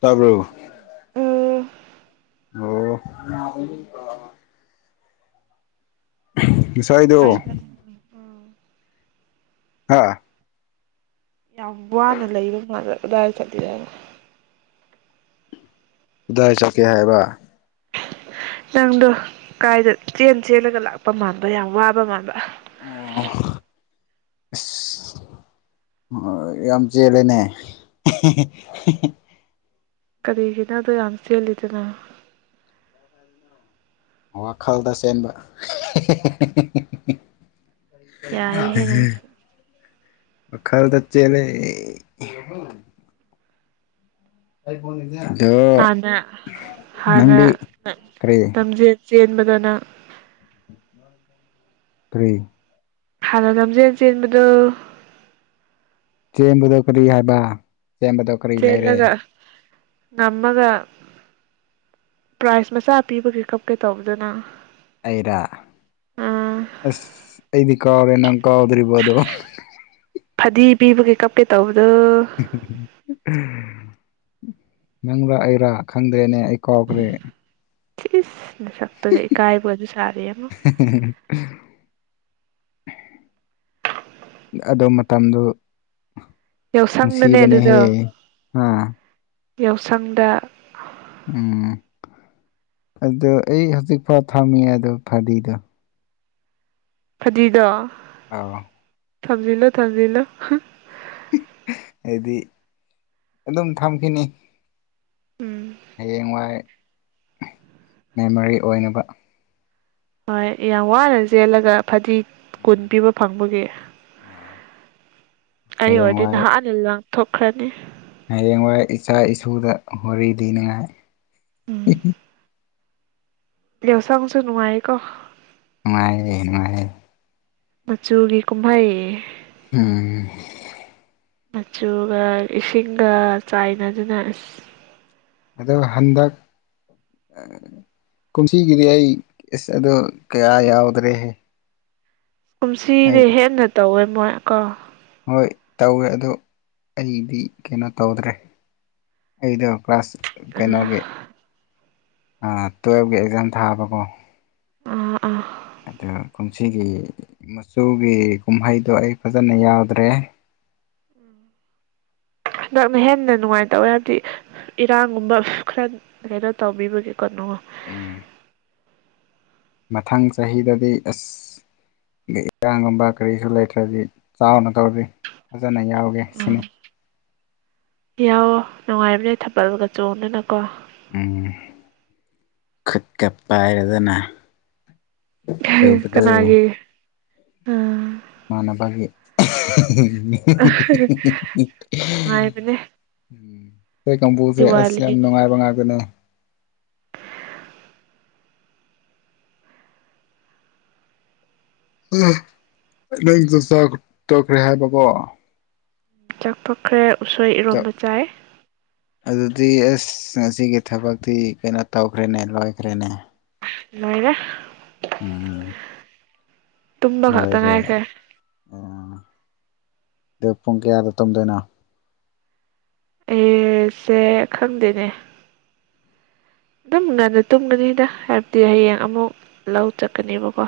ꯇꯥꯕ꯭ꯔꯣ ꯌꯥꯝ ꯑꯣ ꯉꯁꯥꯏꯗꯣ [inaudible] ꯑꯥ ꯌꯥꯝ ꯋꯥꯅ ꯂꯩꯕ ꯃꯥꯜꯂ ꯑꯗꯨꯗꯥꯏ ꯆꯠꯕꯤꯗ ꯀꯗꯥꯏ ꯆꯧꯀꯦ ꯍꯥꯏꯕ ꯅꯪꯗꯣ ꯀꯥꯏꯗ ꯆꯦꯟ ꯆꯦꯜꯂꯒ ꯂꯥꯛꯄ ꯃꯥꯟꯕ ꯌꯥꯝ ꯋꯥꯕ ꯃꯥꯟꯕ ꯑꯣ ꯑꯁ [inaudible] ꯌꯥꯝ ꯆꯂꯅꯦ ꯀꯔꯤ ꯏꯅ ꯑꯗꯨ ꯑꯟꯁꯤ ꯂꯩꯗꯅ ꯋꯥꯈꯜꯗ ꯆꯦꯟꯕ ꯌꯥꯏꯍꯦ ꯅꯪꯁꯨ ꯎꯝ ꯑ ꯈꯔꯦ ꯇꯆꯦꯅꯦ ꯑꯗꯣ ꯍꯥꯟꯅ ꯅꯪꯗꯤ ꯀꯔꯤ ꯕꯗꯅ ꯇꯦ ꯍꯅꯣ ꯂꯝꯖꯦꯟ ꯆꯦꯟꯕꯗꯨ ꯆꯦꯟꯕꯗꯣ ꯀꯔꯤ ꯍꯥꯏꯕ ꯆꯦꯟꯕꯗꯣ ꯀꯔꯤ ꯂꯩꯔꯦ ꯆꯦꯜꯂꯒ ꯉꯝꯃꯒ ꯄ꯭ꯔꯥꯏꯖ ꯃꯆꯥ ꯄꯤꯕꯒꯤꯦ ꯀꯞꯀꯦ ꯇꯧꯕꯗꯅ ꯑꯩꯔ ꯑꯁ ꯑꯩꯗꯤ ꯀꯥꯎꯗꯦ ꯅꯪ ꯀꯥꯎꯗ꯭ꯔꯤꯕꯕ ꯑꯗꯣ ꯐꯗꯤ ꯄꯤꯕꯒꯤ ꯀꯞꯦ ꯇꯧ ꯍꯨꯍꯨ ꯑ ꯅꯪꯕꯥ ꯑꯩꯔꯥ ꯈꯪꯗ꯭ꯔꯦꯅꯦ ꯑꯩ ꯀꯥꯎꯈ꯭ꯔꯦ ꯅꯁꯛꯇꯨꯒ ꯏꯀꯥꯏꯕꯨ ꯑꯗꯨ ꯁꯔ ꯌꯥꯝꯃ ꯑꯗꯨ ꯃꯇꯝꯗꯨ ꯌꯥꯎꯁꯪꯗꯅꯦ ꯉꯁꯤꯕꯅꯦꯍꯦ ꯑꯗꯨꯗꯣ ꯍꯥꯥ ꯌꯥꯎꯁꯪꯗ ꯎꯝ ꯑꯗꯨ ꯑꯩ ꯍꯧꯖꯤꯛꯐꯥꯎ ꯊꯝꯃꯤ ꯑꯗꯣ ꯐꯗꯤꯗꯣ ꯐꯗꯤꯗꯣ ꯑ ꯊꯝꯖ ꯂꯣ ꯊꯝꯖ ꯂꯣ ꯍꯥꯏꯗꯤ ꯑꯗꯨꯝ ꯊꯝꯈꯤꯅꯤ ꯎꯝ ꯍꯌꯦꯡ ꯋꯥꯏ ꯃꯦꯃꯣꯔꯤ ꯑꯣꯏꯅꯕ ꯍꯣꯏ ꯌꯥꯝ ꯋꯥꯅ ꯆꯦꯜꯂꯒ ꯐꯗꯤ ꯀꯨꯟ ꯄꯤꯕ ꯐꯪꯕꯒꯤ ꯑꯥ ꯑꯩ ꯑꯣꯏꯔꯗꯤ ꯍꯌꯦꯡꯋꯥꯏ ꯅꯍꯥꯛ ꯑꯅꯤ ꯂꯪ ꯊꯣꯛꯈ꯭ꯔꯅꯤ ꯍꯌꯦꯡꯋꯥꯏ ꯏꯆꯥ ꯏꯁꯨꯗ ꯍꯣꯔꯤ ꯊꯤꯅꯤꯡꯉꯥꯏ ꯗꯦꯁꯥꯥꯡꯁꯨꯅꯅꯨꯡꯉꯥꯏ ꯀꯣ ꯃꯥꯌꯦ ꯃꯥ ꯃꯆꯨꯒꯤ ꯀꯨꯝꯍꯩ ꯎꯝ ꯃꯆꯨꯒ ꯏꯁꯤꯡꯒ ꯆꯥꯏꯅꯗꯨꯅ ꯑꯁ ꯑ ꯍꯟꯗꯛ ꯀꯨꯝꯁꯤꯒꯤꯗꯤ ꯑꯩ ꯑꯦꯁ ꯑꯣ ꯀꯌꯥ ꯌꯥꯎꯗ꯭ꯔꯦꯍꯦ ꯑꯩ ꯀꯨꯝꯁꯤꯗꯤ ꯍꯦꯟꯅ ꯇꯧꯋꯦ ꯃꯣꯏ ꯀꯣ ꯍꯣꯏ ꯇꯧꯋꯦ ꯑꯗꯣ ꯑꯩꯗꯤ ꯀꯩꯅꯣ ꯇꯧꯗ꯭ꯔꯦ ꯑꯩꯗꯣ ꯀ꯭ꯂꯥꯁ ꯑꯥ ꯀꯩꯅꯣꯒꯤ ꯇꯨꯋꯦꯜꯐꯀꯤ ꯑꯦꯛꯖꯥꯝ ꯊꯥꯕꯀꯣ ꯑ ꯑꯥ ꯑ ꯀꯨꯝꯁꯤꯒꯤ ꯃꯆꯨꯒꯤ ꯀꯨꯝꯍꯩꯗꯣ ꯑꯩ ꯐꯖꯅ ꯌꯥꯎꯗ꯭ꯔꯦ ꯎ ꯅꯪꯅ ꯍꯦꯟꯅ ꯅꯨꯡꯉꯥꯏꯇꯧꯋꯦ ꯍꯥꯏꯕꯗꯤ ꯏꯔꯥꯡꯒꯨꯝꯕ ꯈꯔ ꯀꯩꯅꯣ ꯇꯧꯕꯤꯕꯒꯦ ꯀꯣꯣꯉꯣ ꯎꯝ ꯃꯊꯪ ꯆꯍꯤꯗꯗꯤ ꯑꯁ ꯑꯩ ꯏꯖꯥꯡꯒꯨꯝꯕ ꯀꯔꯤꯁꯨ ꯂꯩꯇ꯭ꯔꯗꯤ ꯆꯥꯎꯅ ꯇꯧꯔꯤ ꯐꯖꯅ ꯌꯥꯎꯒꯦ ꯁꯤꯅꯤ ꯌꯥꯋꯣ ꯅꯨꯡꯉꯥꯏꯕꯅꯦ ꯊꯥꯕꯜꯒ ꯆꯣꯡꯗꯅꯀꯣ ꯎꯝ ꯈꯨꯠꯀ ꯄꯥꯏꯔꯗꯅ ꯇꯧꯕꯗꯨ ꯀꯅꯥꯒꯤ ꯑ ꯃꯥꯅꯅꯕꯒꯤ ꯅꯨꯡꯉꯥꯏꯕꯅꯦ [unintelligible] ꯑꯩ ꯀꯥꯡꯕꯨꯁꯦ ꯑꯁ ꯌꯥꯝ ꯗꯤꯋꯥꯂꯤ ꯅꯨꯡꯉꯥꯏꯕ ꯉꯥꯏꯒꯅꯨ ꯅꯪ ꯇꯧꯈ꯭ꯔꯦ ꯍꯥꯏꯕꯕꯣ ꯆꯥꯛꯊꯣꯛꯈ꯭ꯔꯦ ꯎꯁꯣꯏ ꯏꯔꯣꯝꯕ ꯆꯥꯏ ꯑꯗꯨꯗꯤ ꯑꯁ ꯉꯁꯤꯒꯤ ꯊꯕꯛꯇꯤ ꯀꯩꯅꯣ ꯇꯧꯈ꯭ꯔꯦꯅꯦ ꯂꯣꯏꯈ꯭ꯔꯦꯅꯦ ꯅꯣꯏꯔꯦ ꯎꯝ ꯇꯨꯝꯕ ꯂ ꯑ ꯈꯛꯇ ꯉꯥꯏꯈ꯭ꯔꯦ ꯑꯗ ꯄꯨꯡ ꯀꯌꯥꯗ ꯇꯝꯗꯣꯏꯅꯣ ꯑꯦꯁꯦ ꯈꯪꯗꯦꯅꯦ ꯑꯗꯨꯝ ꯉꯅ ꯇꯨꯝꯒꯅꯤꯗ ꯍꯥꯏꯕꯗꯤ ꯍꯌꯦꯡ ꯑꯃꯨꯛ ꯂꯧ ꯆꯠꯀꯅꯦꯕꯀꯣ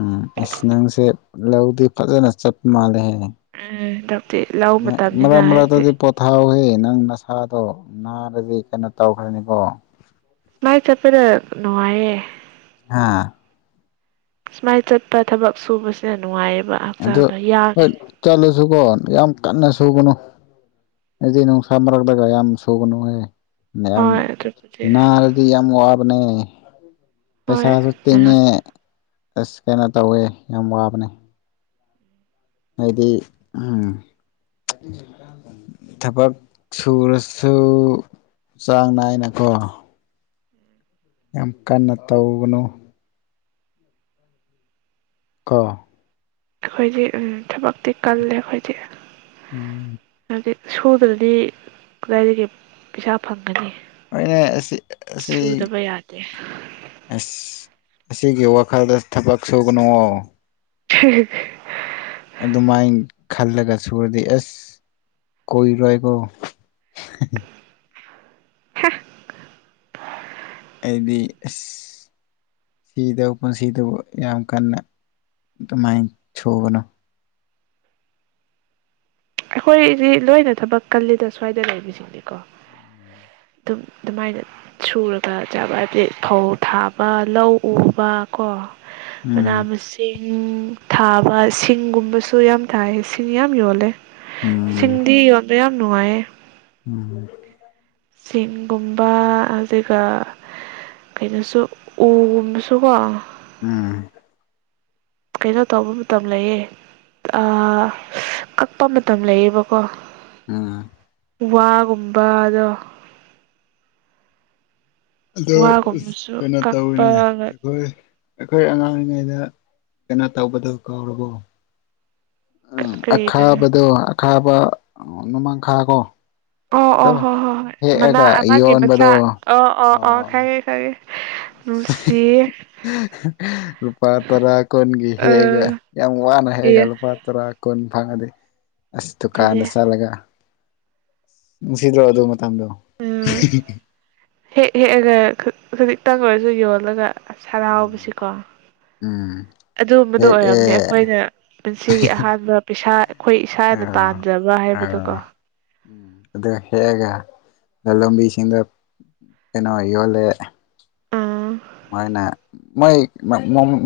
ꯎꯝ ꯑꯁ ꯅꯪꯁꯦ ꯂꯧꯗꯤ ꯐꯖꯅ ꯆꯠꯄ ꯃꯥꯜꯂꯦꯍ ꯍꯟꯗꯛꯇꯤ ꯂꯧ ꯃ ꯃꯇꯝꯅꯤꯅ ꯑꯃꯔ ꯍꯥꯏꯕꯗꯤ ꯇꯗꯤ ꯄꯣꯊꯥ ꯍꯅ ꯅꯪ ꯅꯁꯥꯗꯣ ꯅꯥꯔꯗꯤ ꯀꯩꯅꯣ ꯇꯧꯈ꯭ꯔꯅꯤꯀꯣ ꯥꯏ ꯆꯠꯄꯦꯗ ꯅꯨꯡꯉꯥꯏꯦ ꯍꯥꯥ ꯁꯨꯃꯥꯏꯅ ꯆꯠꯄ ꯊꯕꯛ ꯁꯨꯕꯁꯤꯅ ꯅꯨꯡꯉꯥꯏꯌꯦꯕ ꯍꯛꯆꯥꯡꯗꯣ ꯌꯥꯉꯦ ꯁꯀꯣ ꯌꯥꯝ ꯀꯟꯅ ꯁꯨꯒꯅꯨ ꯑꯦꯗꯤꯅ ꯁꯃꯔꯒꯗꯒ ꯌꯥꯝ ꯑꯃ ꯁꯒꯅ ꯍꯌꯦ ꯌꯥꯝ ꯍꯣꯏ ꯑꯗꯨꯕꯨꯗꯤ ꯅ ꯍꯥꯏꯗꯤ ꯌꯥꯝ ꯋꯥꯕꯅꯦ ꯍꯣꯏ ꯄꯩꯁꯥꯁꯨ ꯅꯍꯥꯟ ꯇꯤꯡꯉꯦ ꯑꯁ ꯀꯩꯅꯣ ꯇꯧꯋꯦ ꯌꯥꯝ ꯋꯥꯕꯅꯦ ꯍꯥꯏꯗꯤ ꯎꯝ ꯊꯕꯛ ꯁꯨꯔꯁꯨ ꯆꯥꯡ ꯅꯥꯏꯅꯀꯣ ꯌꯥꯝ ꯀꯟꯅ ꯇꯒꯅꯨ ꯀꯥ ꯑꯩꯈꯣꯏꯗꯤ ꯊꯕꯛꯇꯤ ꯀꯜꯂꯦ ꯑꯩꯈꯣꯏꯗꯤ ꯎꯝ ꯍꯥꯏꯗꯤ ꯁꯨꯗ꯭ꯔꯗꯤ ꯀꯗꯥꯏꯗꯒꯤ ꯄꯩꯁꯥ ꯐꯪꯒꯅꯤ ꯑꯅꯦ ꯑꯁꯤ ꯑꯁꯤ ꯦ ꯑꯁ ꯑꯁꯤꯒꯤ ꯋꯥꯈꯜꯗ ꯊꯕꯛ ꯁꯨꯒꯅꯨ ꯍ ꯑꯗꯨꯃꯥꯏꯅ ꯈꯜꯂꯒ ꯁꯨꯔꯗꯤ ꯑꯦꯁ ꯀꯣꯏꯔꯣꯏꯀꯣ [unintelligible] [unintelligible] ꯍꯥꯏꯗꯤ ꯑꯦ ꯁꯤꯗꯕꯨ ꯄꯨꯟꯁꯤꯗꯕꯨ ꯌꯥꯝ ꯀꯟꯅ ꯑꯗꯨꯃꯥꯏꯅ ꯁꯨꯧꯕꯅꯣ ꯑꯩꯈꯣꯏꯗꯤ ꯂꯣꯏꯅ ꯊꯕꯛ ꯀꯜꯂꯤꯗ ꯁ꯭ꯋꯥꯏꯗ ꯂꯩꯕꯁꯤꯡꯅꯤꯀꯣ ꯑꯗꯨꯝ ꯑꯗꯨꯃꯥꯏꯅ ꯁꯨꯔꯒ ꯆꯥꯕ ꯍꯥꯏꯕꯗꯤ ꯐꯧ ꯊꯥꯕ ꯂꯧ ꯎꯕ ꯀꯣ ꯃꯅꯥ ꯎꯝ ꯃꯁꯤꯡ ꯊꯥꯕ ꯁꯤꯡꯒꯨꯝꯕꯁꯨ ꯌꯥꯝ ꯊꯥꯏ ꯁꯤꯡ ꯌꯥꯝ ꯌꯣꯜꯂꯦ ꯎꯝ ꯁꯤꯡꯗꯤꯣꯟꯗꯣ ꯌꯥꯝ ꯅꯨꯡꯉꯥꯏꯌꯦ ꯎꯝ ꯁꯤꯡꯒꯨꯝꯕ ꯑꯗꯨꯒ ꯀꯩꯅꯣꯁꯨ ꯎꯒꯨꯝꯕ ꯁꯨꯡꯒ ꯎꯝ ꯀꯩꯅꯣ ꯇꯧꯕ ꯃꯇꯝ ꯂꯩꯌꯦ ꯑꯥ ꯀꯛꯄ ꯃꯇꯝ ꯂꯩꯌꯦꯕꯀꯣ ꯎꯝ ꯎ ꯋꯥꯒꯨꯝꯕ ꯑꯗꯣ ꯑꯗꯣ ꯀꯩꯅꯣ ꯇꯧꯤꯅꯦ ꯀꯛꯄꯒ ꯑꯩꯈꯣꯏ ꯑꯩꯈꯣꯏ ꯑꯉꯥꯡ ꯑꯣꯏꯔꯤꯉꯩꯗ ꯀꯩꯅꯣ ꯇꯧꯕꯗꯣ ꯀꯥꯎꯔꯕꯣ ꯎꯝ ꯀꯔꯤꯗꯨꯅꯣ ꯑꯈꯥꯕꯗꯣ ꯑꯈꯥꯕ ꯅꯣꯡꯃꯥꯡꯈꯥ ꯀꯣ ꯑꯣ ꯑꯗꯣ ꯑꯣ ꯍꯣ ꯍꯣ ꯍꯣꯏ ꯃꯅꯥ ꯍꯦꯛꯑꯒ ꯑꯃꯒꯤ ꯃꯆꯥ ꯌꯣꯟꯕꯗꯣ ꯑꯣ ꯑꯣ ꯑꯣ ꯈꯥꯏꯔꯦ ꯈꯥꯏꯔꯦ ꯂꯨꯁꯤ ꯂꯨꯄꯥ ꯇꯔꯥ ꯀꯣꯟꯒꯤ ꯍꯦꯒ ꯑꯥ ꯌꯥꯝ ꯋꯥꯅ ꯍꯦꯒ ꯑꯦ ꯂꯨꯄꯥ ꯇꯔꯥ ꯀꯣꯟ ꯐꯪꯉꯗꯤ ꯑꯁ ꯗꯨꯀꯥꯟꯗ ꯑꯗꯨꯅꯦ ꯆꯠꯂꯒ ꯅꯨꯡꯁꯤꯗ꯭ꯔꯣ ꯑꯗꯨ ꯃꯇꯝꯗꯣ ꯎꯝ ꯍꯦꯛ ꯍꯦꯛꯑꯒ ꯈꯖꯤꯛꯇꯪ ꯑꯣꯏꯔꯁꯨ ꯌꯣꯜꯂꯒ ꯑꯁ ꯎꯝ ꯁꯔꯥꯎꯕꯁꯤꯀꯣ ꯎꯝ ꯑꯗꯨꯒꯝꯕꯗꯨꯣ ꯑꯣꯏꯔꯝꯅꯤ ꯍꯦꯛꯑꯦ ꯑꯩꯈꯣꯏꯅ ꯄꯨꯟꯁꯤꯒꯤ ꯑꯍꯥꯟꯕ ꯄꯩꯁꯥ ꯑꯩꯈꯣꯏ ꯏꯁꯥꯅ ꯑꯥ ꯇꯥꯟꯖꯕ ꯍꯥꯏꯕꯗꯨꯀꯣ ꯑꯥ ꯂꯝꯕꯤꯁꯤꯡꯗ ꯀꯩꯅꯣ ꯌꯣꯜꯂꯦ ꯑꯥ ꯃꯣꯏꯅ ꯃꯣꯏ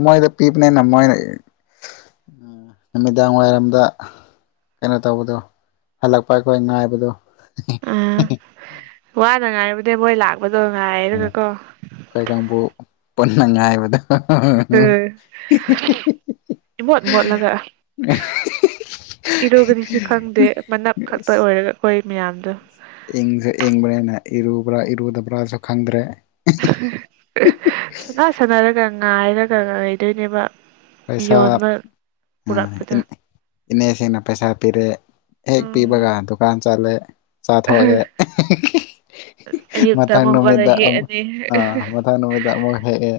ꯃꯣꯏ ꯄꯤꯕꯅꯦ ꯃꯣꯏ ꯎꯝ ꯅꯨꯃꯤꯗꯥꯡ ꯋꯥꯏꯔꯝꯗ ꯀꯩꯅꯣ ꯇꯧꯕꯗꯣ ꯍꯜꯂꯛꯄ ꯑꯩꯈꯣꯏ ꯉꯥꯏꯕꯗꯣ ꯑꯥ ꯋꯥꯅ ꯉꯥꯏꯔꯨꯗꯤ ꯃꯣꯏ ꯂꯥꯛꯄꯗꯣ ꯉꯥꯏꯔꯒꯀꯣ ꯄꯨꯟꯅꯅꯨꯡꯉꯥꯏꯕꯗ ꯎꯝ ꯌꯠ ꯃꯠ ꯂꯥꯛ ꯏꯔꯣꯒꯗꯤꯁꯨ ꯈꯪꯗꯦ ꯃꯅꯞ ꯈꯛꯇ ꯑꯁ ꯑꯣꯏꯔꯒ ꯑꯩꯈꯣꯏ ꯃꯌꯥꯝꯗꯣ ꯏꯪꯁꯨ ꯏꯪꯕꯅꯦꯅ ꯏꯔꯨꯕ꯭ꯔꯥ ꯏꯔꯨꯗꯕ꯭ꯔꯥꯁꯨ ꯈꯪꯗ꯭ꯔꯦ ꯁꯅꯥ ꯁꯥꯟꯅꯔꯒ ꯉꯥꯏꯔꯒ ꯉ ꯂꯩꯗꯣꯏꯅꯦꯕ ꯑꯣꯅ ꯎ ꯏꯅꯦꯁꯤꯡꯅ ꯄꯩꯁꯥ ꯄꯤꯔꯦ ꯍꯦꯛ ꯄꯤꯕꯒ ꯗꯨꯀꯥꯟ ꯆꯠꯂꯦ ꯆꯥꯊꯣꯛꯑꯦ ꯑꯌꯨꯛꯇ ꯃꯊꯪ ꯑꯃꯨꯛ ꯍꯧꯒꯠꯂ ꯅꯨꯃꯤꯠꯇ ꯑꯃꯛ ꯍꯦꯛꯑꯅꯤ ꯑꯥ ꯃꯊꯪ ꯅꯨꯃꯤꯠꯇ ꯑꯃꯨꯛ ꯍꯦꯛꯑꯦ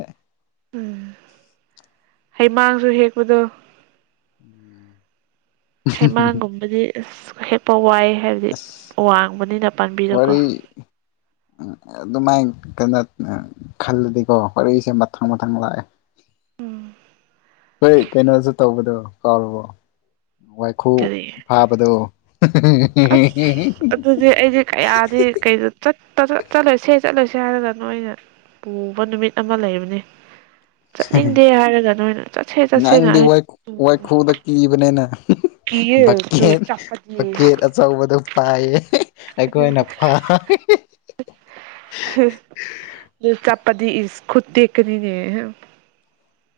ꯎꯝ ꯍꯩꯃꯥꯡꯁꯨ ꯍꯦꯛꯄꯗꯣ ꯎꯝ ꯍꯩꯃꯥꯟꯒꯨꯝꯕꯗꯤ ꯑꯁ ꯍꯦꯛꯄ ꯋꯥꯏ ꯍꯥꯏꯕꯗꯤ ꯋꯥꯡꯕꯅꯤꯅ ꯄꯥꯝꯕꯤꯗꯣꯀꯣ ꯃꯔꯤ ꯎ ꯑꯗꯨꯃꯥꯏꯅ ꯀꯩꯅꯣ ꯈꯜꯂꯗꯤꯀꯣ ꯋꯥꯔꯤꯁꯦ ꯃꯊꯪ ꯃꯊꯪ ꯂꯥꯛꯑꯦ ꯍꯣꯏ ꯀꯩꯅꯣꯁꯨ ꯇꯧꯕꯗꯣ ꯀꯥꯎꯔꯕꯣ ꯋꯥꯏꯈꯨ ꯀꯔꯤ ꯐꯥꯕꯗꯣ ꯑꯁ ꯑꯗꯨꯗꯤ ꯑꯩꯗꯤ ꯀꯌꯥꯗꯤ ꯀꯄ ꯆꯠꯂꯣꯏ ꯁꯦ ꯆꯠꯂꯣꯏꯁꯤ ꯏꯁꯥꯔꯗ ꯅꯣꯏꯅ ꯄꯨꯕ ꯅꯨꯃꯤꯠ ꯑꯃ ꯂꯩꯕꯅꯤ ꯆꯠꯅꯤꯡꯗꯦ ꯍꯥꯏꯔꯒ ꯅꯣꯏꯅ ꯆꯠꯁꯦ ꯆꯠꯁꯦꯅ ꯅꯪꯗꯤ ꯋꯥꯏ ꯋꯥꯏꯈꯨꯗ ꯀꯤꯕꯅꯤꯅ ꯀ ꯇꯨ ꯕꯛꯀꯦꯠ ꯆꯥꯛꯄꯠ ꯕꯛꯀꯦꯠ ꯑꯆꯧꯕꯗꯣ ꯄꯥꯏꯌꯦ ꯑꯩꯈꯣꯏꯅ ꯐꯥ [unintelligible] ꯄꯗꯤ ꯏꯁ ꯈꯨꯨꯠ ꯇ ꯀꯅꯤꯅꯦ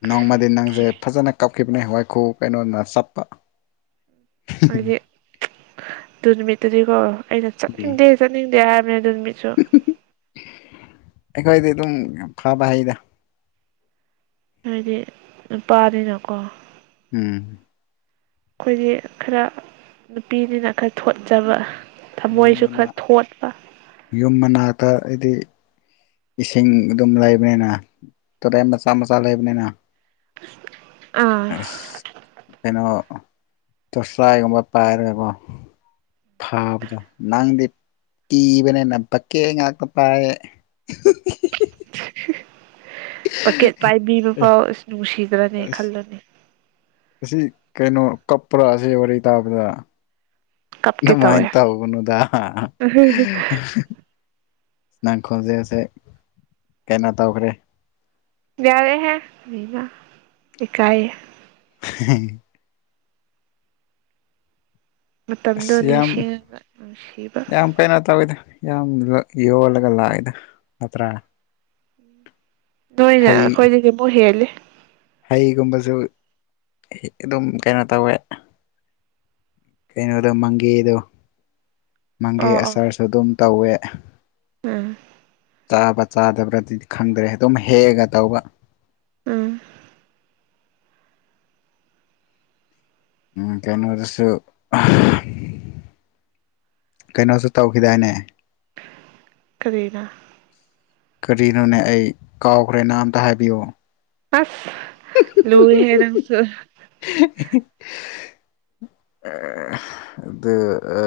ꯅꯣꯡꯃꯗꯤ ꯅꯪꯁꯦ ꯐꯖꯅ ꯀꯞꯈꯤꯕꯅꯦ ꯍꯋꯥꯏꯈꯨ ꯀꯩꯅꯣꯅ ꯆꯞꯄ ꯑꯩꯗꯤ ꯑꯗꯨꯃꯤꯠꯇꯗꯤꯀꯣ ꯑꯩꯅ ꯎꯝ ꯆꯠꯅꯤꯡꯗꯦ ꯆꯠꯅꯤꯡꯗꯦ ꯍꯥꯏꯕꯅꯦ ꯑꯗꯨ ꯅꯨ ꯃꯤꯠꯁꯨ ꯑꯩꯈꯣꯏꯗꯤ ꯑꯗꯨꯝ ꯐꯕ ꯍꯗ ꯍꯥꯏꯗꯤ ꯅꯨꯄꯥꯅꯤꯅꯀꯣ ꯎꯝ ꯑꯩꯈꯣꯏꯗꯤ ꯈꯔ ꯅꯨꯄꯤꯅꯤꯅ ꯈꯔ ꯊꯣꯠꯆꯕ ꯌꯨꯝ ꯊꯃꯣꯏꯁꯨ ꯃꯅꯥ ꯈꯔ ꯊꯣꯠꯄ ꯌꯨꯝ ꯃꯅꯥꯛꯇ ꯍꯥꯏꯗꯤ ꯏꯁꯤꯡ ꯑꯗꯨꯝ ꯂꯩꯕꯅꯤꯅ ꯇꯣꯇ ꯃꯆꯥ ꯃꯆꯥ ꯂꯩꯕꯅꯤꯅ [unintelligible] ꯑꯁ ꯀꯩꯅꯣ ꯇꯣꯁꯂꯥꯒꯨꯝꯕ ꯄꯥꯏꯔꯒꯦꯀꯣ ꯊꯥꯕꯗ ꯅꯪꯗꯤ ꯏꯕꯅꯦ ꯅꯕꯀꯦ ꯍꯉ ꯇꯥꯏ ꯄꯀꯦꯠ ꯄꯥꯏꯕꯤꯕ ꯑꯦ ꯐꯥꯎ ꯑꯁ ꯅꯨꯡꯁꯤꯗ꯭ꯔꯅꯤ ꯑꯁ ꯈꯜꯂꯅꯤ ꯑꯁꯤ ꯀꯩꯅꯣ ꯀꯞꯄꯔ ꯁꯤ ꯋꯥꯔꯤꯔꯤ ꯇꯥꯞꯗ ꯀꯞꯀꯦ ꯑꯗꯨꯃꯥꯏꯅ ꯇꯧꯋꯦ ꯇꯧꯕꯕꯅꯨꯗ ꯅꯪꯈꯣꯟꯜꯁꯦꯁꯦ ꯀꯩꯅꯣ ꯇꯧꯈ꯭ꯔꯦ ꯌꯥꯔꯦ ꯍꯥꯏ ꯏꯀꯑ ꯎ ꯑ ꯃꯇꯝꯗꯣ ꯌꯥꯝ ꯅꯤꯡꯁꯤꯡꯉꯒ ꯅꯨꯡꯁꯤꯕ ꯌꯥꯝ ꯀꯩ ꯅꯅꯥꯇ ꯑꯣꯏꯗ ꯌꯥꯝ ꯌꯣꯜꯂꯒ ꯂꯥꯛꯑꯦꯗ ꯅꯠꯇ꯭ꯔꯥ ꯅꯣꯏꯅ ꯍꯩ ꯑꯩꯈꯣꯏꯗꯗꯤ ꯑꯃꯨꯛ ꯍꯦꯂ ꯍꯩꯒꯨꯝꯕꯁꯨ ꯑꯗꯨꯝ ꯀꯩꯅꯣ ꯇꯧꯋꯦ ꯀꯩꯅꯣꯗꯣ ꯃꯪꯒꯦꯗꯣ ꯃꯪꯒꯦ ꯑꯣ ꯑꯆꯥꯔꯁꯨ ꯑꯗꯨꯝ ꯇꯧꯋꯦ ꯑꯝ ꯆꯥꯕ ꯆꯥꯗꯕ꯭ꯔꯗꯤ ꯈꯪꯗ꯭ꯔꯦ ꯑꯗꯨꯝ ꯍꯦꯛꯑꯒ ꯇꯧꯕ ꯎꯝ ꯎꯝ ꯀꯩꯅꯣ ꯑꯣꯏꯁꯨ ꯀꯩꯅꯣꯁ ꯇꯧꯈꯤꯗꯥꯏꯅꯦ ꯀꯔꯤꯅ ꯀꯔꯤꯅꯣꯅꯦ ꯑꯩ ꯀꯥꯎꯈ꯭ꯔꯦꯅ ꯑꯝꯇ ꯍꯥꯏꯕꯤꯌꯨ ꯑꯁ ꯂꯨ ꯍꯥꯏꯦ ꯅꯪꯁꯨ ꯑꯗꯨꯗ ꯑ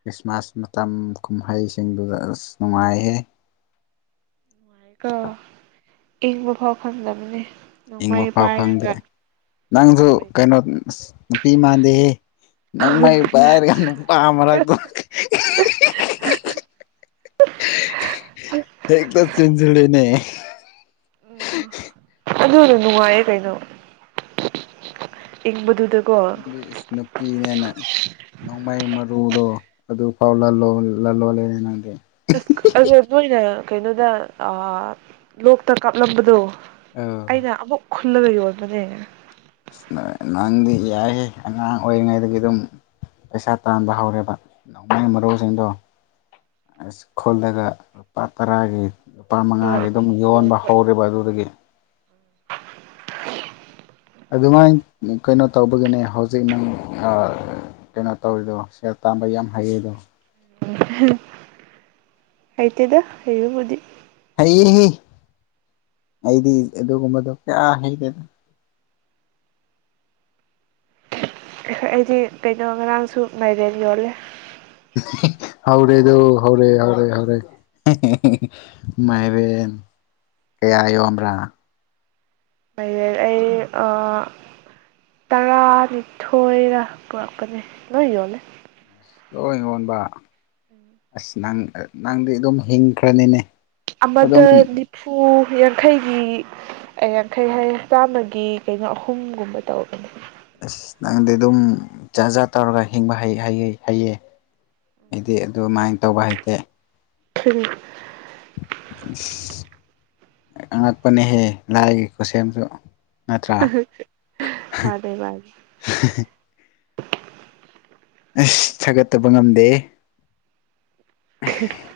ꯈ꯭ꯔꯤꯁꯃꯥꯁ ꯃꯇꯝ ꯀꯨꯝꯍꯩꯁꯤꯡꯗꯨꯗ ꯑꯁ ꯅꯨꯡꯉꯥꯏꯍꯦ ꯏꯪꯕ ꯐꯥꯎ ꯈꯪꯗꯕꯅꯦ ꯏꯪꯕ ꯅꯣꯡꯃꯩ ꯐꯥꯎ ꯈꯪꯗꯦ ꯄꯥꯏꯔꯒ ꯅꯪꯁꯨ ꯑꯉꯥꯡ ꯑꯣꯏꯔꯤꯀꯥꯟ ꯀꯩꯅꯣ ꯅꯨꯄꯤ ꯃꯥꯟꯗꯦꯍꯦ [unintelligible] ꯍꯗ ꯆꯖꯂꯤꯅꯦ [unintelligible] ꯑꯗꯨꯗ ꯅꯨꯡꯉꯥꯏꯌꯦꯦ ꯀꯩꯅꯣ ꯏꯪꯕꯗꯨ ꯅꯪꯒꯤ ꯏꯁ ꯅꯨꯄꯤꯅꯦꯅ ꯅꯣꯡꯃꯩ ꯃꯔꯨꯗꯣ ꯑꯗꯨ ꯐꯥꯎ ꯂꯜꯂꯣ ꯂꯜꯂꯣ ꯂꯩꯔꯦ ꯅꯪꯗꯤ ꯑꯁ ꯑꯣ ꯅꯣꯏꯅ ꯀꯩꯅꯣꯗ ꯂꯣꯛꯇ ꯀꯥꯞꯂꯝꯕꯗꯣ ꯑ ꯈꯨꯂꯒ ꯌꯕꯅꯦꯒ ꯑꯁ ꯅꯪꯗꯤ ꯌꯥꯏꯍꯦ ꯑꯉꯥꯡ ꯑꯣꯏꯔꯤꯉꯩꯗꯒꯤ ꯑꯗꯨꯝ ꯄꯩꯁꯥ ꯇꯥꯟꯕ ꯍꯧꯔꯦꯕ ꯅꯣꯡꯃꯒꯤ ꯃꯔꯨꯁꯤꯡꯗꯣ ꯑꯁ ꯈꯣꯜꯒ ꯄꯥ ꯇꯔꯒꯦ ꯂꯄꯥ ꯑꯥ ꯃꯉꯥꯒꯤ ꯑꯃꯨꯛ ꯑꯗꯨꯝ ꯌꯣꯟꯕ ꯍꯧꯔꯦꯕ ꯑꯗꯨꯗꯒꯤ [inaudible] ꯑꯗꯨꯃꯥꯏꯅ ꯀꯩꯅꯣ ꯇꯧꯕꯒꯤꯅꯦ ꯍꯧꯖꯤꯛ ꯅꯪ ꯀꯩꯅꯣ ꯇꯧꯔꯤꯗꯣ ꯁ ꯇ ꯑꯃ ꯍꯌꯦꯗ [inaudible] ꯍꯥꯏꯇꯗ ꯍꯕꯨꯗꯤ ꯍꯩ ꯑꯩꯗꯤ ꯑꯗꯨꯒꯨꯝꯕꯗꯣ ꯀꯌꯥ ꯍꯩꯔꯦꯅꯣ ꯑꯩꯗꯤ ꯀꯩꯅꯣ ꯉꯔꯥꯡꯁꯨ ꯃꯥꯏꯔꯦꯟ ꯌꯣꯜꯂꯦ [inaudible] ꯍꯧꯥꯎꯔꯦꯗꯣ ꯍꯧꯔꯦ ꯍꯧꯔꯦ ꯍꯧꯔꯦ ꯃꯥꯏꯔꯦꯟ ꯀꯌꯥꯌꯣꯕ꯭ꯔꯥꯅ ꯃ ꯑꯩ ꯑ ꯇꯔꯥꯅꯤꯊꯣꯏꯒ ꯄꯨꯔꯛꯄꯅꯦ ꯂꯣꯏ ꯌꯣꯜꯂꯦ ꯑꯁ ꯂꯣꯏ ꯌꯣꯟꯕ ꯑꯁ ꯅꯪ ꯅꯪꯗꯤ ꯑꯗꯨꯝ ꯍꯤꯡꯈ꯭ꯔꯅꯤꯅꯦ ꯑꯗꯨꯝ ꯑꯝꯕꯗ ꯂꯤꯐꯨ ꯌꯥꯡꯈꯩꯒꯤ ꯌꯥꯡꯈꯩ ꯍꯥꯏ ꯆꯥꯝꯃꯒꯤ ꯀꯩꯅꯣ ꯑꯍꯨꯝꯒꯨꯝꯕ ꯇꯧꯕꯅꯦ ꯅꯪꯗꯤ ꯑꯗꯨꯝ ꯆꯖꯥ ꯥ ꯇꯧꯔꯒ ꯍꯤꯡꯕ ꯍꯩꯌꯦ ꯑꯩꯗꯤ ꯑꯗꯨꯃꯥꯏꯅ ꯇꯧꯕ ꯍꯥꯏꯇꯦ ꯎ ꯑꯁ ꯑꯉꯛꯄꯅꯦꯍꯦ ꯂꯥꯏꯒꯤ ꯈꯨꯠꯁꯦꯝꯁꯨ ꯅꯠꯇ꯭ꯔ ꯍꯥꯟꯅꯩ ꯃꯥꯟꯗ꯭ꯔꯦ ꯑꯁ ꯊꯒꯠꯇꯕ ꯉꯝꯗꯦ [inaudible]